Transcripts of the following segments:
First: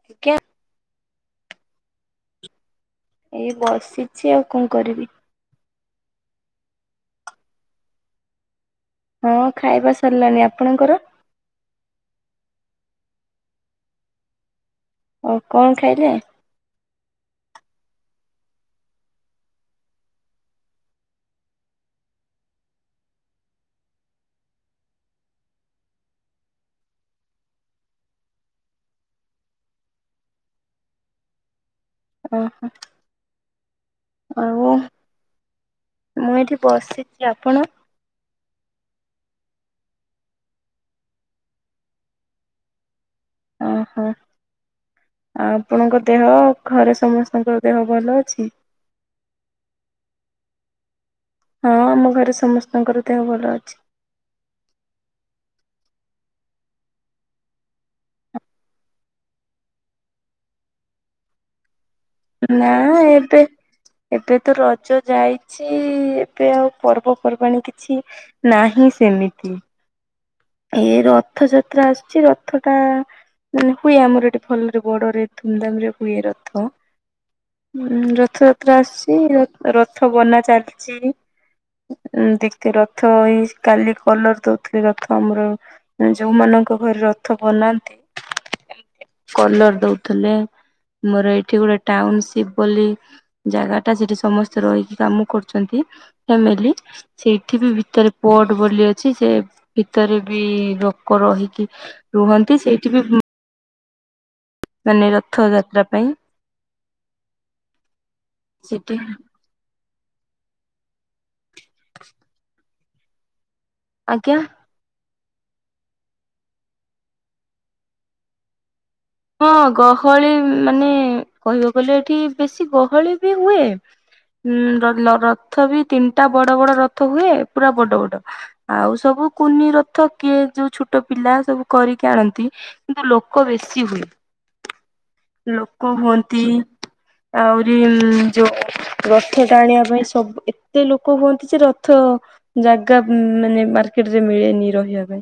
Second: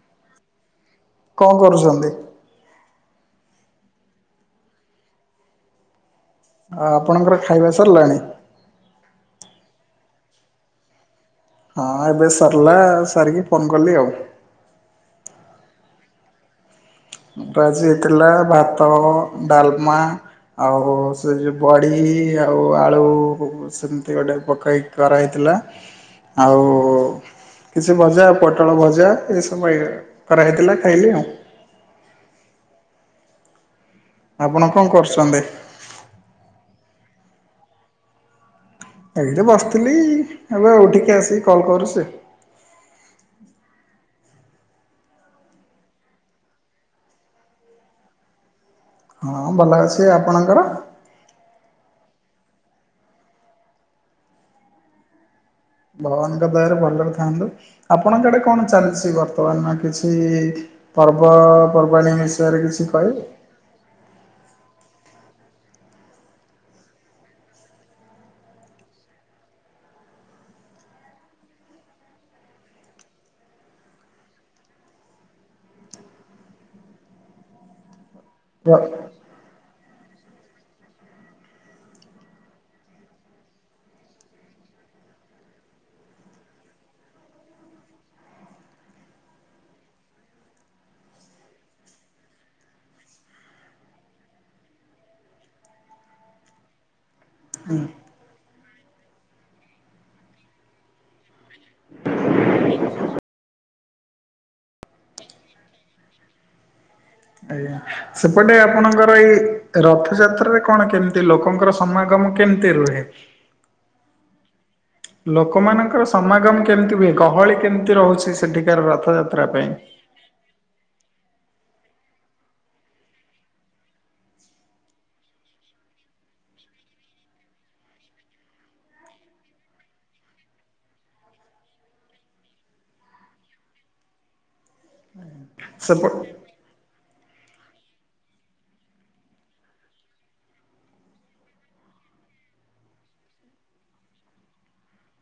[unintelligible] କଣ କରୁଛନ୍ତି? ଏଇ ବସିଛି, ଆଉ କଣ କରିବି? ଆ ଆପଣଙ୍କର ଖାଇବା ସରିଲାଣି? ହଁ ଖାଇବା ସରିଲାଣି, ଆପଣଙ୍କର? ହଁ ଏବେ ସରିଲା ଆଉ, ସାରିକି ଫୋନ କଲି ଆଉ। ଓ କଣ ଖାଇଲେ? ମୁଁ ତ ଆଜି ଏକଲା, ଭାତ, ଡାଲମା ଆଉ ସେ ଯୋଉ ବଡ଼ି ଆଉ ଆଳୁ ସେମିତି ଗୋଟେ ପକେଇ କରାହେଇଥିଲା, ଆଉ କିଛି ଭଜା, ପୋଟଳ ଭଜା, ଏସବୁ ହେଇ - କରାହେଇଥିଲା ଖାଇଲି ଆଉ ଓହୋ। ଆପଣ କଣ କରୁଛନ୍ତି? ମୁଁ ଏଠି ବସିଛି ଆପଣ? ଏଇଠି ବସିଥିଲି, ଏବେ ଉଠିକି ଆସିକି କଲ୍ କରୁଛି। ଅ ହ। ଆ ଆପଣଙ୍କ ଦେହ, ଘରେ ସମସ୍ତଙ୍କ ଦେହ ଭଲ ଅଛି? ହଁ ଭଲ ଅଛି, ଆପଣଙ୍କର? ହଁ, ଆମ ଘରେ ସମସ୍ତଙ୍କର ଦେହ ଭଲ ଅଛି। ଭଗବାନଙ୍କ ଦୟା ରେ ଭଲରେ ଥାନ୍ତୁ, ଆପଣଙ୍କଆଡେ କଣ ଚାଲିଛି ବର୍ତ୍ତମାନ କିଛି? ପର୍ବପର୍ବାଣି ମିଶି ନାଇ ଏବେ ଏବେ ତ ରଜ ଯାଇଛି, ଏବେ ଆଉ ପର୍ବପର୍ବାଣି କିଛି ନାହିଁ ସେମିତି। ଏ ରଥଯାତ୍ରା ଆସୁଛି, ରଥ ଟା ମାନେ ହୁଏ, ଆମର ଏଠି ଭଲରେ ବଡରେ ଧୁମଧାମ ରେ ହୁଏ ରଥ। ହଁ ରଥଯାତ୍ରା ଆସିଛି, ରଥ ବନା ଚାଲିଛି। ଉ ଦେଖଥିଲ ରଥ ଏଇ କାଲି କଲର ଦଉଥିଲି ରଥ। ଆମର ଯୋଉମାନଙ୍କ ଘରେ ରଥ ବନାନ୍ତି? କଲର ଦଉଥିଲେ, ମୋର ଏଇଠି ଗୋଟେ ଟାଉନସିପ ବୋଲି ଜାଗା ଟା ସେଠି ସମସ୍ତେ ରହିକି କାମ କରୁଛନ୍ତି, ଫ୍ୟାମିଲି ସେଇଠି ବି ଭିତରେ ପୋଟ ବୋଲି ଅଛି ସେ ଭିତରେ ବି ଲୋକ ରହିକି ରୁହନ୍ତି, ସେଇଠି ବି ମାନେ ରଥ ଯାତ୍ରା ପାଇଁ। ଆଜ୍ଞା, ସେପଟେ ସେଠି ଆପଣଙ୍କର ଏଇ ରଥଯାତ୍ରାରେ କଣ କେମିତି ଲୋକ ଙ୍କର ସମାଗମ କେମିତି ରୁହେ? ଆଜ୍ଞା। ଲୋକମାନଙ୍କର ସମାଗମ କେମିତି ହୁଏ? ଗହଳି କେମିତି ରହୁଛି ସେଠିକାର ରଥଯାତ୍ରା? ହଁ ପାଇଁ? ଗହଳି ମାନେ କହିବାକୁ ଗଲେ ଏଠି ବେଶୀ ଗହଳି ବି ହୁଏ। ହଁ ରଥ ବି ତିନିଟା ବଡ ବଡ ରଥ ହୁଏ, ପୁରା ବଡ ବଡ। ଆଉ ସବୁ କୁନି ରଥ କିଏ ଯୋଉ ଛୋଟ ପିଲା ସବୁ କରିକି ଆଣନ୍ତି। କିନ୍ତୁ ଲୋକ ବେଶୀ ହୁଏ। ଲୋକ ସେପ ହୁଅନ୍ତି। ଆହୁରି ଯୋଉ ରଥ ଟାଣିବା ପାଇଁ ସବୁ, ଏତେ ଲୋକ କୁହନ୍ତି ଯେ ରଥ ଜାଗା ମାନେ ମାର୍କେଟ ରେ ମିଳେନି ରହିବା ପାଇଁ।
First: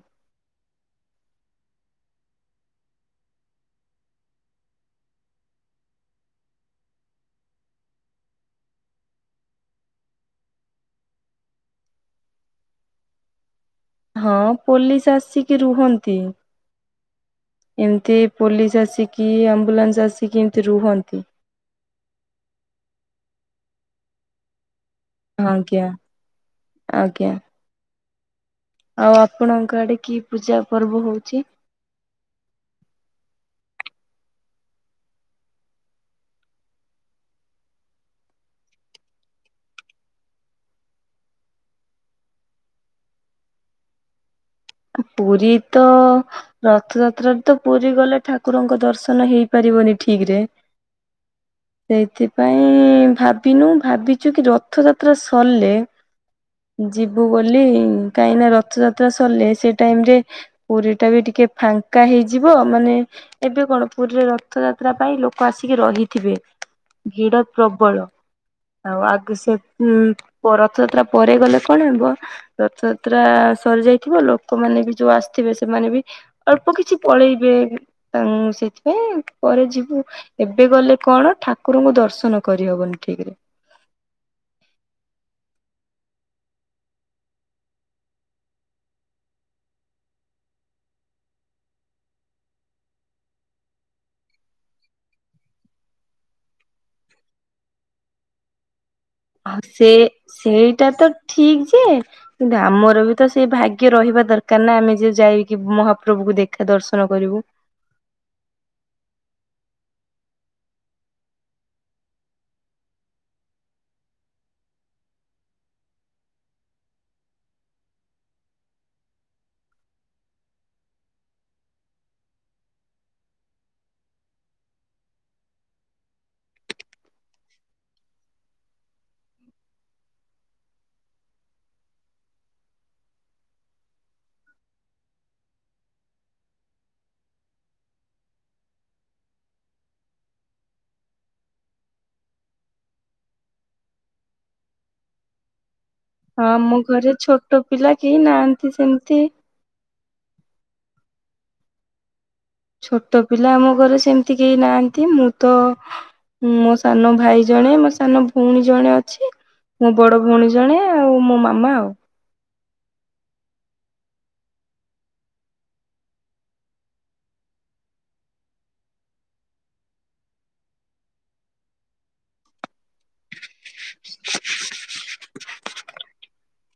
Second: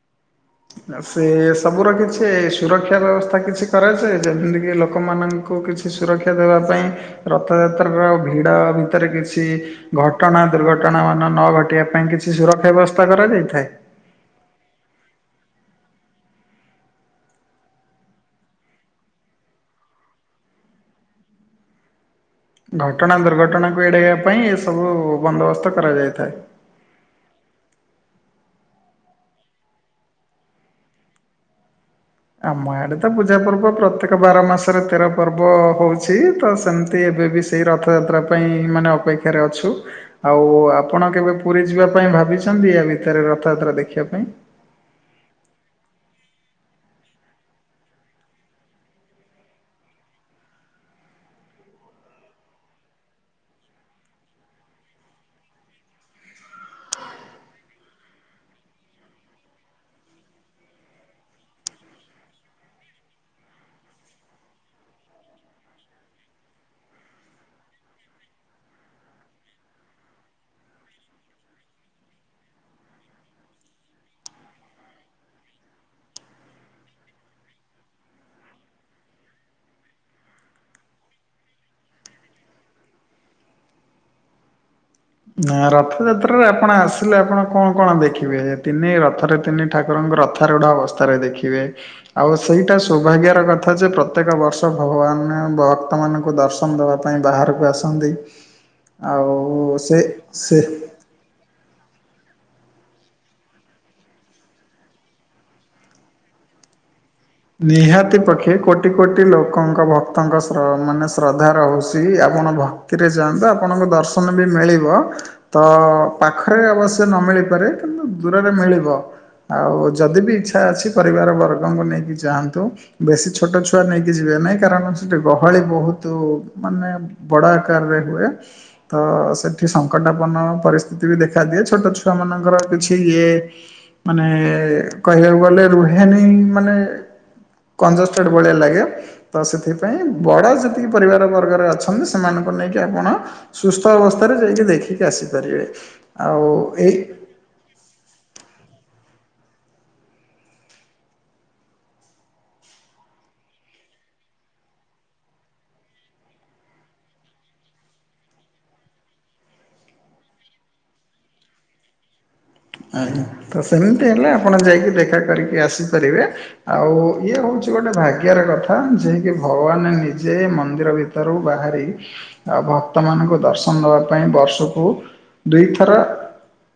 [unintelligible] ଏ ସବୁର କିଛି ସୁରକ୍ଷା ବ୍ୟବସ୍ଥା କିଛି କରାଯାଏ? ଯେମିତି କି ଲୋକମାନଙ୍କୁ କିଛି କି ସୁରକ୍ଷା ଦେବା ପାଇଁ ରଥଯାତ୍ରାର ଆଉ ଭିଡ଼ ଭିତରେ କିଛି ଘଟଣା ଦୁର୍ଘଟଣା ମାନ ନ ଘଟିବା ପାଇଁ କିଛି ସୁରକ୍ଷା ବ୍ୟବସ୍ଥା କରାଯାଇଥାଏ? ହଁ ପୋଲିସ ଆସିକି ରୁହନ୍ତି। ଏମିତି ପୋଲିସ ଆସିକି, ଆମ୍ବୁଲାନ୍ସ ଆସିକି ଏମିତି ରୁହନ୍ତି। ଘଟଣା, ଦୁର୍ଘଟଣାକୁ ଏଡ଼ାଇବା ପାଇଁ ଏସବୁ ବନ୍ଦୋବସ୍ତ ଆଜ୍ଞା କରାଯାଇଥାଏ। ଆଜ୍ଞା। ଆଉ ଆପଣଙ୍କ ଆଡ଼େ କି ପୂଜା ପର୍ବ ହଉଛି? ଆମ ଆଡ଼େ ତ ପୂଜା ପର୍ବ ପ୍ରତ୍ୟେକ ବାର ମାସରେ ତେର ପର୍ବ ହଉଛି ତ ସେମିତି ଏବେ ବି ସେଇ ରଥଯାତ୍ରା ପାଇଁ ମାନେ ଅପେକ୍ଷାରେ ଅଛୁ। ଆଉ ଆପଣ କେବେ ପୁରୀ ଯିବା ପାଇଁ ଭାବିଛନ୍ତି, ୟା ଭିତରେ ରଥଯାତ୍ରା ଦେଖିବା ପାଇଁ? ପୁରୀ ତ ରଥଯାତ୍ରା ତ ପୁରୀ ଗଲେ ଠାକୁରଙ୍କ ଦର୍ଶନ ହେଇପାରିବନି ଠିକ ରେ। ସେଇଥିପାଇଁ ଭାବିନୁ, ଭାବିଛୁ କି ରଥଯାତ୍ରା ସରିଲେ ଯିବୁ ବୋଲି। କାହିଁକି ନା ରଥଯାତ୍ରା ସରିଲେ ସେ ଟାଇମ ରେ ପୁରୀ ଟା ବି ଟିକେ ଫାଙ୍କା ହେଇଯିବ ମାନେ ଏବେ କଣ ପୁରୀରେ ରଥଯାତ୍ରା ପାଇଁ ଲୋକ ଆସିକି ରହିଥିବେ। ଭିଡ଼ ପ୍ରବଳ। ଆଉ ଆଗ ସେ ଉ ରଥଯାତ୍ରା ପରେ ଗଲେ କଣ ହେବ ରଥଯାତ୍ରା ସରି ଯାଇଥିବ, ଲୋକମାନେ ବି ଯୋଉ ଆସିଥିବେ ସେମାନେ ବି ଅଳ୍ପ କିଛି ପଳେଇବେ ତାଙ୍କୁ ସେଇଥିପାଇଁ ପରେ ଯିବୁ। ଏବେ ଗଲେ କଣ ଠାକୁରଙ୍କୁ ଦର୍ଶନ କରିହବନି ଠିକ ରେ। ନା ରଥଯାତ୍ରାରେ ଆପଣ ଆସିଲେ ଆପଣ କଣ କଣ ଦେଖିବେ ତିନି ରଥରେ ତିନି ଠାକୁରଙ୍କ ରଥାରୂଢ଼ ଅବସ୍ଥାରେ ଦେଖିବେ। ଆଉ ସେଇଟା ସୌଭାଗ୍ୟର କଥା ଯେ ପ୍ରତ୍ୟେକ ବର୍ଷ ଭଗବାନ ଭକ୍ତ ମାନଙ୍କୁ ଦର୍ଶନ ଦେବା ପାଇଁ ବାହାରକୁ ଆସନ୍ତି। ଆଉ ସେ ସେଇଟା ତ ଠିକ ଯେ କିନ୍ତୁ ଆମର ବି ତ ସେଇ ଭାଗ୍ୟ ରହିବା ଦରକାର ନା, ଆମେ ଯ ଯାଇକି ମହାପ୍ରଭୁକୁ ଦେଖା ଦର୍ଶନ କରିବୁ। ନିହାତି ପକ୍ଷେ କୋଟି କୋଟି ଲୋକଙ୍କ ଭକ୍ତଙ୍କ ମାନେ ଶ୍ରଦ୍ଧା ରହୁଛି ଆପଣ ଭକ୍ତି ରେ ଯାଆନ୍ତୁ ଆପଣଙ୍କୁ ଦର୍ଶନ ବି ମିଳିବ। ତ ପାଖରେ ଅବଶ୍ୟ ନ ମିଳିପାରେ କିନ୍ତୁ ଦୂରରେ ମିଳିବ। ଆଉ ଯଦି ବିି ଇଚ୍ଛା ଅଛି ପରିବାର ବର୍ଗଙ୍କୁ ନେଇକି ଯାଆନ୍ତୁ। ବେଶୀ ଛୋଟ ଛୁଆ ନେଇକି ଯିବେ ନାହିଁ କାରଣ ସେଠି ଗହଳି ବହୁତ ମାନେ ବଡ଼ ଆକାର ରେ ହୁଏ। ତ ସେଠି ସଙ୍କଟାପନ୍ନ ପରିସ୍ଥିତି ବି ଦେଖାଦିଏ। ଛୋଟ ଛୁଆମାନଙ୍କର କିଛି ଇଏ ମାନେ କହିବାକୁ ଗଲେ ରୁହେନି ମାନେ କଞ୍ଜଷ୍ଟେଡ଼୍ ଭଳିଆ ଲାଗେ। ତ ସେଥିପାଇଁ ବଡ଼ ଯେତିକି ପରିବାର ବର୍ଗରେ ଅଛନ୍ତି ସେମାନଙ୍କୁ ନେଇକି ଆପଣ ସୁସ୍ଥ ଅବସ୍ଥାରେ ଯାଇକି ଦେଖିକି ଆସିପାରିବେ। ହଁ ଆଉ ଆମ ଏଇ ଘରେ ଛୋଟ ପିଲା କେହି ନାହାନ୍ତି ସେମତି। ଛୋଟ ପିଲା ଆମ ଘରେ ସେମିତି କେହି ନାହାଁନ୍ତି ମୁଁ ତ ମୋ ସାନ ଭାଇ ଜଣେ, ମୋ ସାନ ଭଉଣୀ ଜଣେ ଅଛି। ମୋ ବଡ ଭଉଣୀ ଜଣେ ଆଉ ମୋ ମାମା ଆଉ। ଆଜ୍ଞା। ତ ସେମିତି ହେଲେ ଆପଣ ଯାଇକି ଦେଖା କରିକି ଆସିପାରିବେ। ଆଉ ଇଏ ହଉଛି ଗୋଟେ ଭାଗ୍ୟର କଥା ଯେକି ଭଗବାନ ନିଜେ ମନ୍ଦିର ଭିତର- ଭିତରୁ ବାହାରି ଆଉ ଭକ୍ତ ମାନଙ୍କୁ ଦର୍ଶନ ଦବା ପାଇଁ ବର୍ଷକୁ ଦୁଇଥର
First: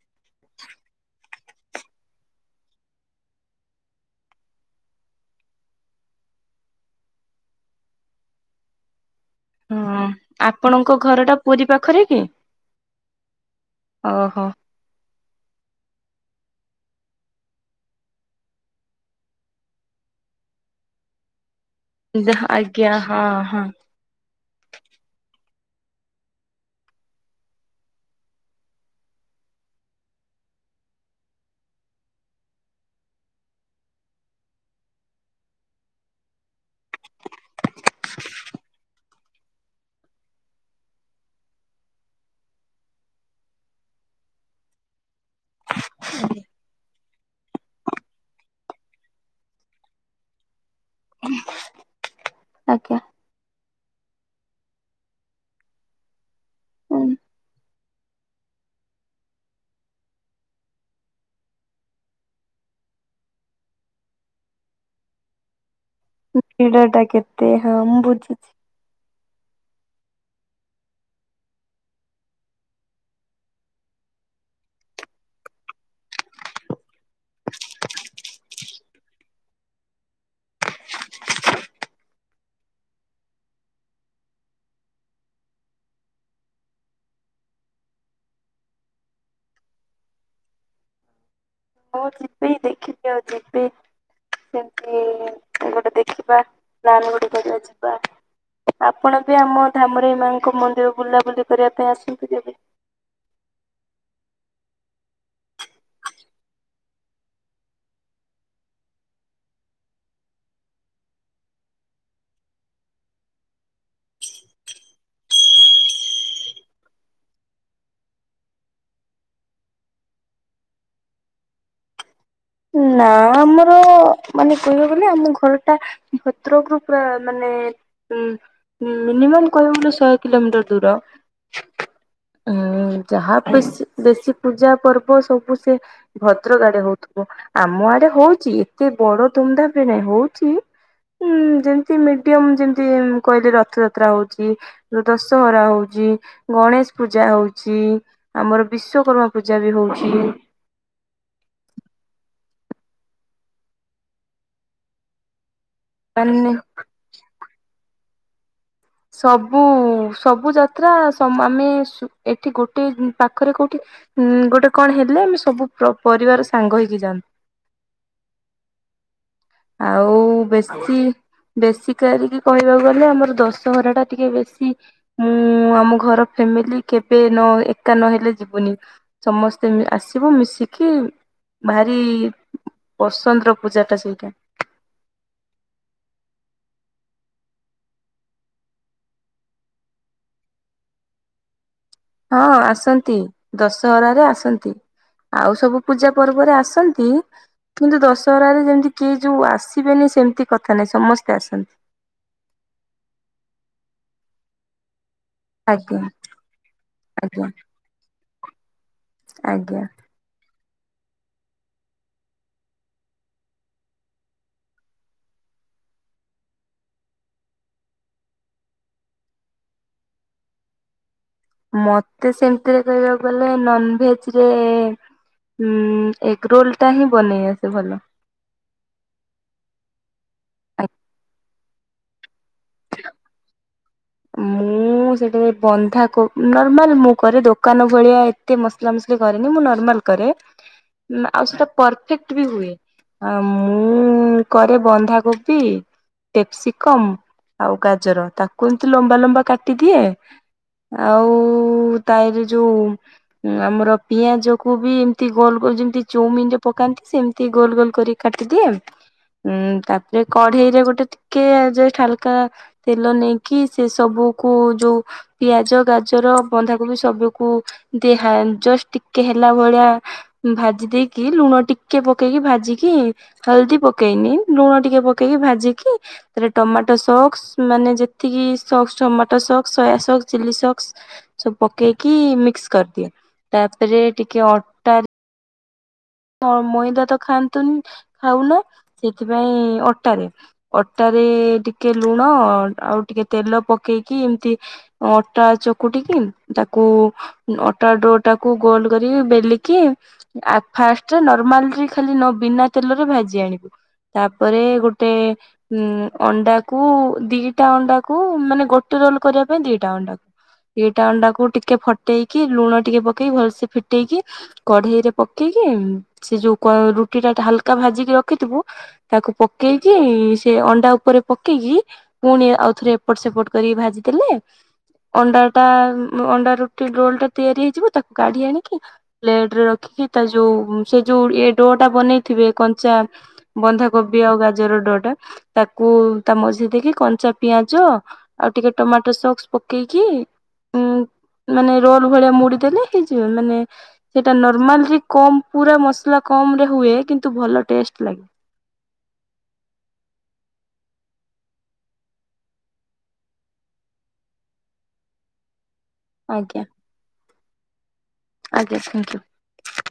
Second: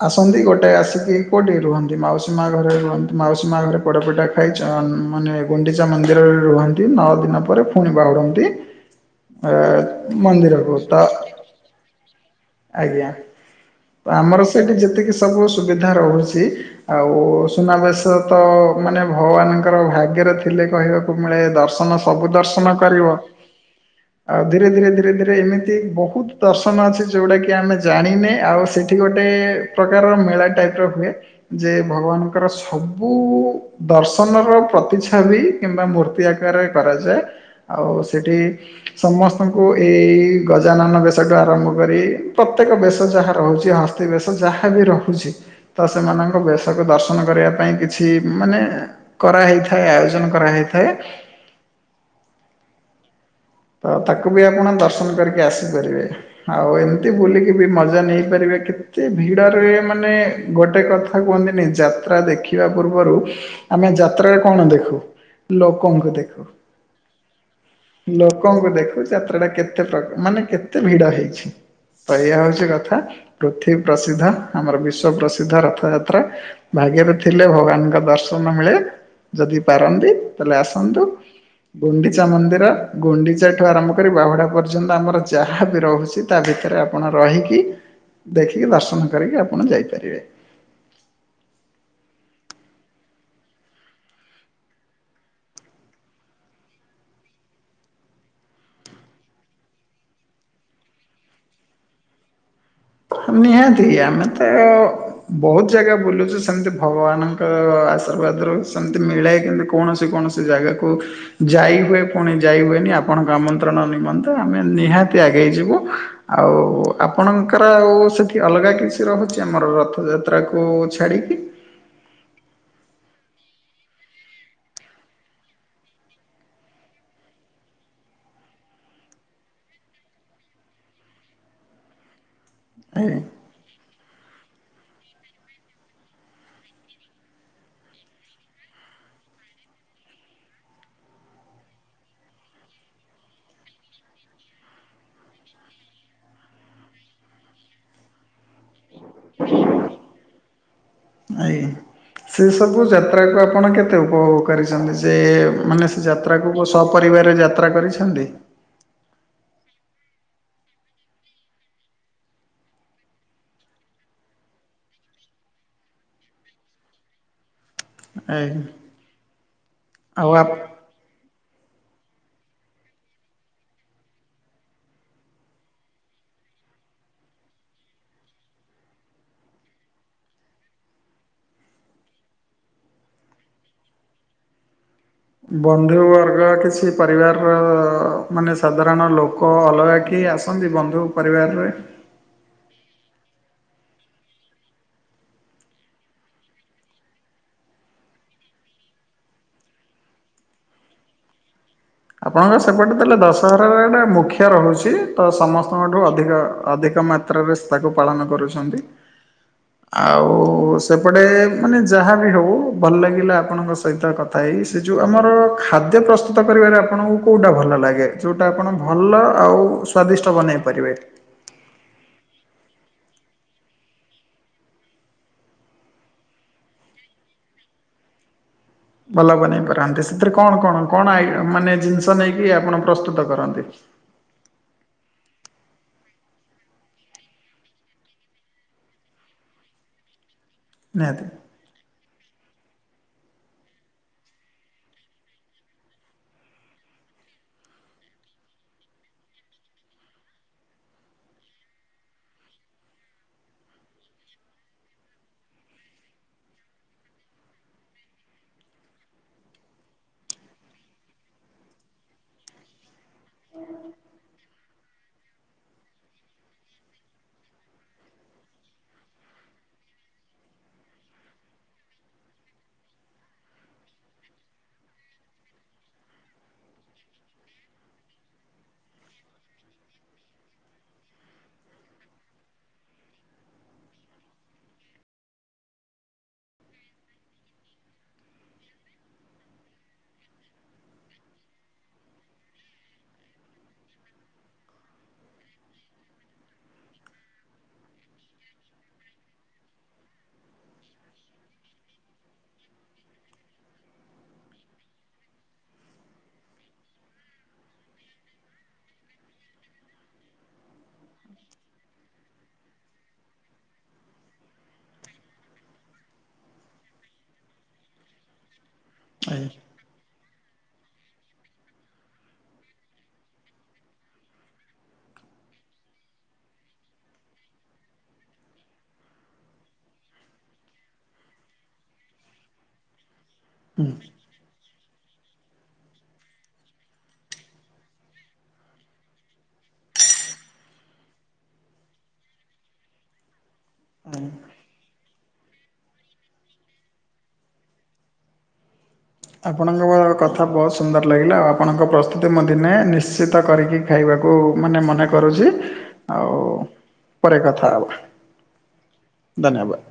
ଆସନ୍ତି ଗୋଟେ ଆସିକି କେଉଁଠି ରୁହନ୍ତି ମାଉସୀ ମା ଘରେ ରୁହନ୍ତି ମାଉସୀ ମା ଘରେ ପୋଡ଼ପଠା ଖାଇ ଚାନ୍ ମାନେ ଗୁଣ୍ଡିଚା ମନ୍ଦିରରେ ରୁହନ୍ତି ନଅ ଦିନ ପରେ ପୁଣି ବାହୁଡ଼ନ୍ତି। ହଁ ତ ଆପଣଙ୍କ ଘର ଟା ପୁରୀ ପାଖରେ କି? ଆଜ୍ଞା ଆମର ଓହୋ ସେଠି ଯେତିକି ସବୁ ସୁବିଧା ରହୁଛି। ଆଉ ସୁନାବେଶ ତ ମାନେ ଭଗବାନଙ୍କର ଭାଗ୍ୟରେ ଥିଲେ କହିବାକୁ ମିଳେ ଦର୍ଶନ ସବୁ ଦର୍ଶନ ଆଜ୍ଞା କରିବ। ହଁ ହଁ। ଆଉ ଧୀରେ ଧୀରେ ଧୀରେ ଧୀରେ ଏମିତି ବହୁତ ଦର୍ଶନ ଅଛି ଯୋଉଟା କି ଆମେ ଜାଣିନେ ଆଉ ସେଠି ଗୋଟେ ପ୍ରକାରର ମେଳା ଟାଇପ ର ହୁଏ। ଯେ ଭଗବାନଙ୍କର ସବୁ ଦର୍ଶନର ପ୍ରତିଛାବି କିମ୍ବା ମୂର୍ତ୍ତି ଆକାରରେ କରାଯାଏ। ଆଉ ସେଠି ସମସ୍ତଙ୍କୁ ଏଇ ଗଜାନନ ବେଶଠୁ ଆରମ୍ଭ କରି ପ୍ରତ୍ୟେକ ବେଶ ଯାହା ରହୁଛି ହସ୍ତି ବେଶ ଯାହା ବି ରହୁଛି ତ ସେମାନଙ୍କ ବେଶକୁ ଦର୍ଶନ କରିବା ପାଇଁ କିଛି ମାନେ କରାହେଇଥାଏ ଆୟୋଜନ କରାହେଇଥାଏ। ଆଜ୍ଞା। ତ ତାକୁ ବି ଆପଣ ଦର୍ଶନ କରିକି ଆସିପାରିବେ। ଆଉ ହୁଁ। ଏମତି ବୁଲିକି ବି ମଜା ନେଇ ପାରିବେ କେତେ ଭିଡରେ ମାନେ ଗୋଟେ କଥା କୁହନ୍ତିନି ଯାତ୍ରା ଦେଖିବା ପୂର୍ବରୁ ଆମେ ଯାତ୍ରାରେ କଣ ଦେଖୁ ଲୋକଙ୍କୁ ଦେଖୁ ଭିଡ ଟା କେତେ ହଁ ମୁଁ ଲୋ ବୁଝିଛି ତମକୁ ଦେଖୁ ଯାତ୍ରା ଟା କେତେ ପ୍ର ମାନେ କେତେ ଭିଡ ହେଇଛି। ତ ଏୟା ହଉଛି କଥା ପୃଥିବୀ ପ୍ରସିଦ୍ଧ ଆମର ବିଶ୍ଵ ପ୍ରସିଦ୍ଧ ରଥଯାତ୍ରା। ଭାଗ୍ୟରେ ଥିଲେ ଭଗବାନଙ୍କ ଦର୍ଶନ ମିଳେ ଯଦି ପାରନ୍ତି ତାହେଲେ ଆସନ୍ତୁ। ଗୁଣ୍ଡିଚା ମନ୍ଦିର ଗୁଣ୍ଡିଚ ସେଠୁ ଆରମ୍ଭ କରି ବାହୁଡା ପର୍ଯ୍ୟନ୍ତ ଆମର ଯାହା ବି ରହୁଛି ତା ଭିତରେ ଆପଣ ରହିକି ଦେଖିକି ଦର୍ଶନ କରିକି ଆପଣ ଯାଇପାରିବେ। ହଉ ଯିବି ଦେଖିବି ଆଉ ଯିବି। [unintelligible] ଦେଖିବା ପ୍ଲାନ୍ ଗୋଟେ କରିବା ଯିବା। ଆପଣ ବି ଆମ ଧାମରେ ମାଙ୍କ ମନ୍ଦିର ବୁଲାବୁଲି କରିବା ପାଇଁ ଆସି ଯିବେ। ନିହାତି ଆମେ ତ ବହୁତ ଜାଗା ବୁଲୁଛୁ ସେମିତି ଭଗବାନ ଆଶୀର୍ବାଦରୁ ସେମିତି ମିଳେଏ କିମତି କୌଣସି କୌଣସି ଜାଗାକୁ ଯାଇ ହୁଏ ପୁଣି ଯାଇ ହୁଏନି ଆପଣଙ୍କ ଆମନ୍ତ୍ରଣ ନିମନ୍ତେ ଆମେ ନିହାତି ଆଗେଇ ଯିବୁ। ଆଉ ଆପଣଙ୍କ ଙ୍କର ଆଉ ସେଠି ଅଲଗା କିଛି ରହୁଛି ଆମର ରଥଯାତ୍ରାକୁ ଛାଡ଼ିକି। ନା ଆମର ମାନେ କହିବାକୁ ଗଲେ ଆମ ଘରଟା ଭଦ୍ରକ ରୁ ପୁରା ମାନେ ଉଁ ମିନିମମ୍ କହିବାକୁ ଗଲେ ଶହେ କିଲୋମିଟର ଦୂର। ଉଁ ଆଜ୍ଞା ଯାହା ବେଶୀ ବେଶୀ ପୂଜା ପର୍ବ ସବୁ ସେ ଭଦ୍ରକ ଆଡ଼େ ହଉଥିବ। ଆମ ଆଡ଼େ ହଉଛି ଏତେ ବଡ଼ ଧୁମଧାମ ରେ ନାଇଁ ହଉଛି ହଁ ଯେମିତି ମିଡିୟମ ଯେମିତି କହିଲେ ରଥଯାତ୍ରା ହଉଛି ଦଶହରା ହଉଛି, ଗଣେଶ ପୂଜା ହଉଛି ଆମର ବିଶ୍ଵକର୍ମା ପୂଜା ବି ହଉଛି। ଆ ସେ ସବୁ ଯାତ୍ରାକୁ ଆପଣ କେତେ ଉପଭୋଗ କରିଛନ୍ତି ଯେ ମାନେ ସେ ମାନେ ଯାତ୍ରାକୁ ସପରିବାରରେ ଯାତ୍ରା କରିଛନ୍ତି। ସବୁ ସବୁ ଯାତ୍ରା ଆମେ ଏଠି ଗୋଟେ ପାଖରେ କୋଉଠି ହଁ ଗୋଟେ କଣ ହେଲେ ଆମେ ସବୁ ପରିବାର ସାଙ୍ଗ ହେଇକି ଯାଆନ୍ତୁ। [unintelligible] ଆଉ ବେଶୀ ବେଶୀ କରି କହିବାକୁ ଗଲେ ଆମର ଦଶହରା ଟା ଟିକେ ବେଶୀ ମୁଁ ଆମ ଘର ଫ୍ୟାମିଲି କେବେ ନ ଏକା ନହେଲେ ଯିବୁନି। ସମସ୍ତେ ଆସିବୁ ମିଶିକି ଭାରି ବସନ୍ତର ପୂଜା ଟା ସେଇଟା। ବନ୍ଧୁ ବର୍ଗ କିଛି ପରିବାରର ମାନେ ସାଧାରଣ ଲୋକ ଅଲଗା କି ଆସ ଆସନ୍ତି ବନ୍ଧୁ ପରିବାରରେ ହଁ ଆସନ୍ତି ଦଶହରାରେ ଆସନ୍ତି। ଆଉ ସବୁ ପୂଜା ପର୍ବରେ ଆସନ୍ତି। କିନ୍ତୁ ଦଶହରାରେ ଯେମିତି କିଏ ଯୋଉ ଆସିବେନି ସେମିତି କଥା ନାହିଁ ସମସ୍ତେ ଆସନ୍ତି। ଆପଣଙ୍କ ସେପଟେ ତାହେଲେ ଦଶହରଟା ମୁଖ୍ୟ ରହୁଛି। ତ ସମସ୍ତଙ୍କଠୁ ଆଜ୍ଞା ଅଧିକ ଅଧିକ ଆଜ୍ଞା ମାତ୍ରାରେ ତାକୁ ପାଳନ କରୁଛନ୍ତି। ଆଜ୍ଞା। ଆଉ ସେପଟେ ମାନେ ଯାହାବି ହେଉ ଭଲ ଲାଗିଲା ଆପଣଙ୍କ ସହିତ କଥା ହେଇ। ସେ ଯେଉଁ ଆମର ଖାଦ୍ୟ ପ୍ରସ୍ତୁତ କରିବାରେ ଆପଣଙ୍କୁ କଉଟା ଭଲ ଲାଗେ ଯଉଟା ଆପଣ ଭଲ ଆଉ ସ୍ଵାଦିଷ୍ଟ ବନେଇ ପାରିବେ? ମତେ ସେମିତିରେ କହିବାକୁ ଗଲେ ନନଭେଜରେ ଉଁ ଏଗରୋଲ ଟା ହିଁ ବନେଇ ଆସେ ଭଲ। ଭଲ ବନେଇ ପାରନ୍ତି। ସେଥିରେ କଣ କଣ କଣ ମାନେ ଜିନିଷ ନେଇକି ଆପଣ ପ୍ରସ୍ତୁତ କରନ୍ତି? ମୁଁ ସେଠାରେ ବନ୍ଧା କୋ ନର୍ମାଲ ମୁଁ କରେ ଦୋକାନ ଭଳିଆ ଏତେ ମସଲା ମସଲି କରେନି ମୁଁ ନର୍ମାଲ କରେ ନିହାତି ଆଉ ସେଟା ପରଫେକ୍ଟ ବି ହୁଏ। ଆ ମୁଁ କରେ ବନ୍ଧାକୋବି ଟେସ୍କିକମ ଆଉ ଗାଜର ତାକୁ ଏମିତି ଲମ୍ବା ଲମ୍ବା କାଟିଦିଏ। ଆଉ ତାରରେ ଯୋଉ ହଁ ଆମର ପିଆଜକୁୁ ବି ଏମିତି ଗୋଲ ଗୋଲ ଯେମିତି ଚଉମିନ ରେ ପକାନ୍ତି ସେମିତି ଗୋଲ ଗୋଲ କରି କାଟିଦିଏ ଉଁ ତାପରେ କଢ଼େଇରେ ଗୋଟେ ଟିକେ ଜଷ୍ଟ ହାଲକା ତେଲ ନେଇକି ସେ ସବୁକୁ ଯୋଉ ପିଆଜ ଗାଜର ବନ୍ଧାକୋବିକୁ ସବୁକୁ ଦେ ହାଏ ଜଷ୍ଟ ଟିକେ ହେଲା ଭଳିଆ ଭାଜି ଦେଇକି ଲୁଣ ଟିକେ ପକେଇକି ଭାଜିକି ହଲଦି ପକେଇନି ଲୁଣ ଟିକେ ପକେଇକି ଭାଜିକି ତାରେ ଟମାଟୋ ସକ୍ସ ମାନେ ଯେତିକି ସକ୍ ଟମାଟୋ ସକ୍ ସୟା ସକ୍ସ ଚିଲି ସକ୍ ସବୁ ପକେଇକି ମିକ୍ସ କରିଦିଏ ତାପରେ ଟିକେ ଅଳ୍ପ ମଇଦା ତ ଖାଆନ୍ତୁନି ଖାଉନ ସେଥିପାଇଁ ଅଟାରେ ଅଟାରେ ଟିକେ ଲୁଣ ଆଉ ଟିକେ ତେଲ ପକେଇକି ଏମିତି ଅଟା ଚକୁଟିକି ତାକୁ ଅଟା ଡୋ ଟାକୁ ଗୋଲ କରି ବେଲିକି ଆ ଫାଷ୍ଟ ନର୍ମାଲ ଖାଲି ବିନା ତେଲରେ ଭାଜି ଆଣିବୁ ତାପରେ ଗୋଟେ ଉଁ ଅଣ୍ଡାକୁ ଦିଟା ଅଣ୍ଡାକୁ ମାନେ ଗୋଟେ ରୋଲ କରିବା ପାଇଁ ଦିଟା ଅଣ୍ଡାକୁ ଏଇଟା ଅଣ୍ଡାକୁ ଟିକେ ଫଟେଇକି ଲୁଣ ଟିକେ ପକେଇି ଭଲସେ ଫିଟେଇକି କଢେଇ ରେ ପକେଇକି ସେ ଯୋଉ ରୁଟି ଟା ହାଲକା ଭାଜିକି ରଖିଥିବୁ ତାକୁ ଆଜ୍ଞା। ପକେଇକି କି ସେ ଅଣ୍ଡା ଉପରେ ପକେଇକି ପୁଣି ଆଉ ଥରେ ଏପଟ ସେପଟ କରି ଭାଜିଦେଲେ ଅଣ୍ଡା ଟା ଅଣ୍ଡା ରୁଟି ରୋଲ ଟା ତିଆରି ହେଇଯିବ ତାକୁ କାଢି ଆଣିକି ପ୍ଲେଟରେ ରଖିକି ତା ଯୋଉ ସେ ଯୋଉ ଡୋ ଟା ବନେଇଥିବେ କଞ୍ଚା ବନ୍ଧାକୋବି ଆଉ ଗାଜର ଡ ଟା ତାକୁ ତା ମଝି ଦେଇକି କଞ୍ଚା ପିଆଜ ଆଉ ଟିକେ ଟମାଟୋ ସକ୍ସ ପକେଇକି ଉଁ ମାନେ ରୋଲ ଭଳିଆ ମୁଡିଦେଲେ ହେଇଯିବ ମାନେ ସେଟା ନର୍ମାଲ କମ ପୁରା ମସଲା କମ ରେ ହୁଏ କିନ୍ତୁ ଭଲ ଟେଷ୍ଟ ଲାଗେ। ଆପଣଙ୍କ କଥା ବହୁତ ସୁନ୍ଦର ଲାଗିଲା ଆଉ ଆପଣଙ୍କ ପ୍ରସ୍ତୁତି ମୁଁ ଦିନେ ନିଶ୍ଚିତ କରିକି ଖାଇବାକୁ ମାନେ ମନେ କରୁଛି। ଆଉ ଆଜ୍ଞା ପରେ କଥା ହେବା ଆଜ୍ଞା ଥ୍ୟାଙ୍କୟୁ। ଧନ୍ୟବାଦ।